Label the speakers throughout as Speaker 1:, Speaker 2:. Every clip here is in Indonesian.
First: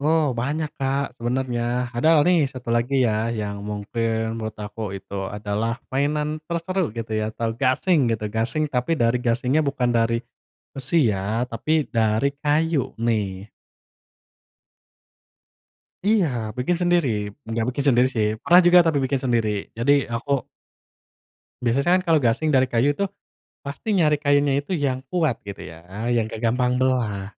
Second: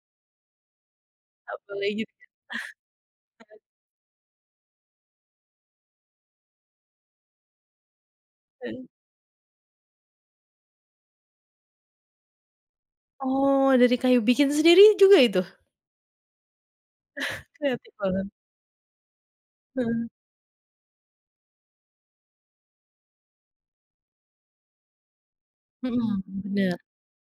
Speaker 1: Oh banyak, Kak, sebenarnya.
Speaker 2: Apalagi
Speaker 1: Padahal
Speaker 2: getah.
Speaker 1: nih, satu lagi ya
Speaker 2: [unintelligible]
Speaker 1: yang mungkin menurut aku itu adalah mainan terseru gitu ya atau gasing gitu. Gasing,
Speaker 2: Eee.
Speaker 1: tapi dari gasingnya bukan dari besi ya tapi dari kayu nih.
Speaker 2: Oh dari kayu, bikin sendiri juga itu?
Speaker 1: Iya bikin sendiri nggak bikin
Speaker 2: Kreatif
Speaker 1: sendiri sih.
Speaker 2: banget.
Speaker 1: Pernah juga tapi bikin sendiri. Jadi
Speaker 2: Heeh.
Speaker 1: aku Biasanya kan kalau gasing dari kayu tuh pasti nyari kayunya itu yang kuat gitu ya,
Speaker 2: Mhm,
Speaker 1: yang nggak
Speaker 2: bener.
Speaker 1: gampang belah.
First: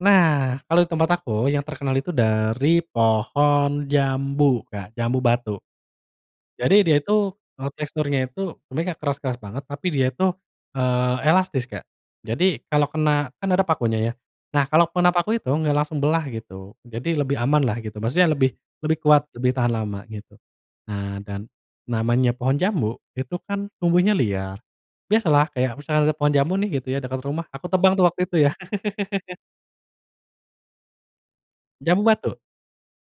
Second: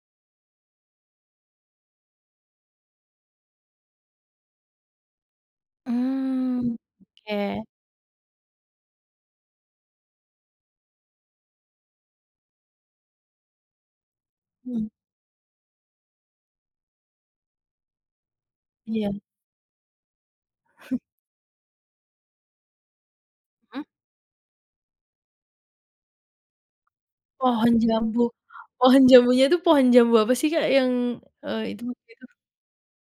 Speaker 1: Nah kalau di tempat aku yang terkenal itu dari pohon jambu, Kak. Jambu batu.
Speaker 2: Mmm.
Speaker 1: Jadi dia itu,
Speaker 2: Oke.
Speaker 1: eee, teksturnya itu sebenernya nggak keras-keras banget tapi dia itu, eee, elastis, Kak. Jadi kalau kena kan ada pakunya ya. Nah
Speaker 2: Hmm.
Speaker 1: kalau kena paku itu nggak langsung belah gitu. Jadi lebih amanlah gitu. Maksudnya lebih lebih
Speaker 2: Iya.
Speaker 1: kuat, lebih tahan lama, gitu. Nah dan namanya pohon jambu itu kan
Speaker 2: Mmm.
Speaker 1: tumbuhnya liar. Biasalah kayak misalnya ada pohon jambu nih gitu ya dekat rumah. Aku
Speaker 2: Pohon
Speaker 1: tebang tuh
Speaker 2: jambu.
Speaker 1: waktu itu ya.
Speaker 2: Pohon jambunya itu pohon jambu apa sih, Kak, yang eee, itu
Speaker 1: Jambu
Speaker 2: begitu?
Speaker 1: batu.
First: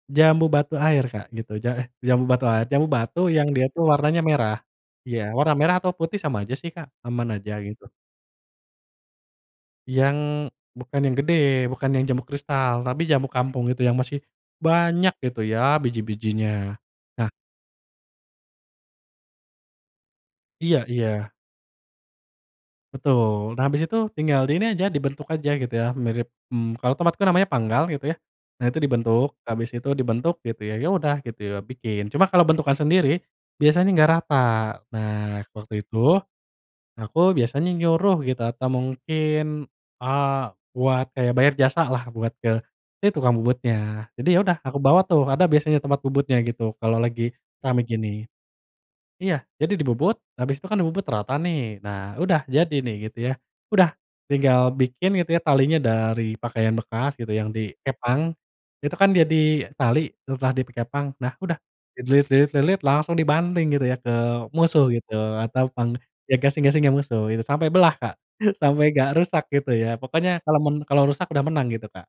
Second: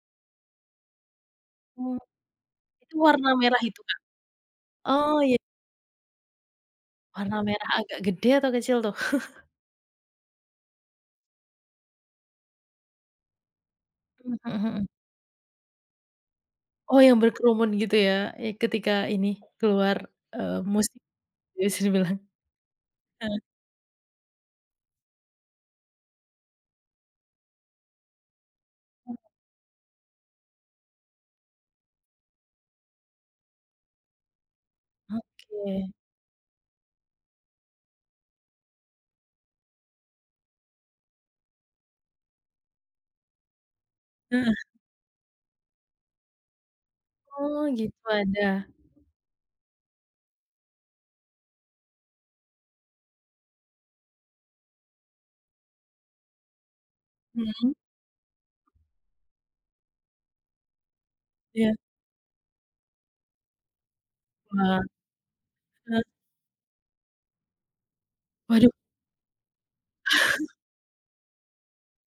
Speaker 1: Jambu batu air, Kak gitu. Ja eh,
Speaker 2: Oh.
Speaker 1: jambu batu ai jambu
Speaker 2: Itu
Speaker 1: batu
Speaker 2: warna
Speaker 1: yang
Speaker 2: merah
Speaker 1: dia
Speaker 2: itu,
Speaker 1: tuh
Speaker 2: Kak?
Speaker 1: warnanya merah.
Speaker 2: Oh
Speaker 1: Iya.
Speaker 2: ya.
Speaker 1: Warna merah atau putih sama aja sih, Kak, aman
Speaker 2: Warna
Speaker 1: aja
Speaker 2: merah
Speaker 1: gitu.
Speaker 2: agak gede atau kecil tuh?
Speaker 1: Yang bukan yang gede, bukan yang jambu kristal. Tapi jambu kampung itu yang masih
Speaker 2: Mmm, mhm mhm.
Speaker 1: banyak gitu ya biji-bijinya.
Speaker 2: Oh, yang
Speaker 1: Nah
Speaker 2: berkerumun gitu ya? Ya ketika ini keluar, eee,
Speaker 1: Iya
Speaker 2: musik?
Speaker 1: iya.
Speaker 2: Bisa dibilang. Heeh.
Speaker 1: Betul. Nah habis itu tinggal di ini aja, dibentuk aja gitu ya mirip mmm, kalau tomat itu namanya panggal gitu ya. Nah itu
Speaker 2: Mhm.
Speaker 1: dibentuk, habis itu dibentuk gitu ya. Ya udah gitu ya bikin. Cuma kalau bentukan sendiri biasanya enggak rata. Nah waktu
Speaker 2: Oke.
Speaker 1: itu, nah aku biasanya nyuruh gitu atau mungkin, eee, buat kayak bayar jasalah buat ke, ya tukang bubutnya. Jadi ya
Speaker 2: Nah.
Speaker 1: udah aku bawa tuh, ada biasanya tempat bubutnya gitu kalau lagi
Speaker 2: Oh,
Speaker 1: rame
Speaker 2: gitu
Speaker 1: gini.
Speaker 2: ada.
Speaker 1: Iya, jadi dibubut. Habis itu kan dibubut rata nih. Nah udah jadi nih gitu ya. Udah tinggal bikin gitu ya talinya dari pakaian bekas gitu yang
Speaker 2: Hmm.
Speaker 1: dikepang. Itu kan jadi tali setelah di pi kepang. Nah udah,
Speaker 2: Iya.
Speaker 1: dililit lilit-lilit langsung dibanting gitu ya ke
Speaker 2: Wah.
Speaker 1: musuh gitu atau pang
Speaker 2: [unintelligible]
Speaker 1: ya gasing-gasing musuh gitu. Sampai belah, Kak.
Speaker 2: Waduh!
Speaker 1: Sampai nggak rusak gitu ya. Pokoknya kalau mun kalau rusak udah menang gitu, Kak.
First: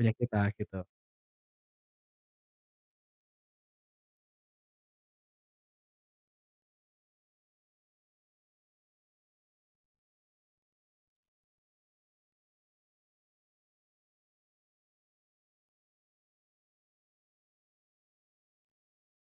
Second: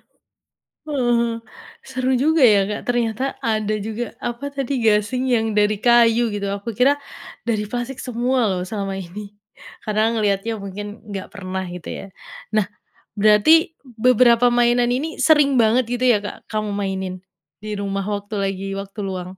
Speaker 1: Punya kita gitu.
Speaker 2: Uh hah, seru juga ya, Kak, ternyata ada juga, apa tadi, gasing yang dari kayu gitu, aku kira dari plastik semua loh selama ini, karena ngelihatnya mungkin nggak pernah gitu ya. Nah, berarti beberapa mainan ini sering banget gitu ya, Kak, kamu mainin? Di rumah waktu lagi waktu luang?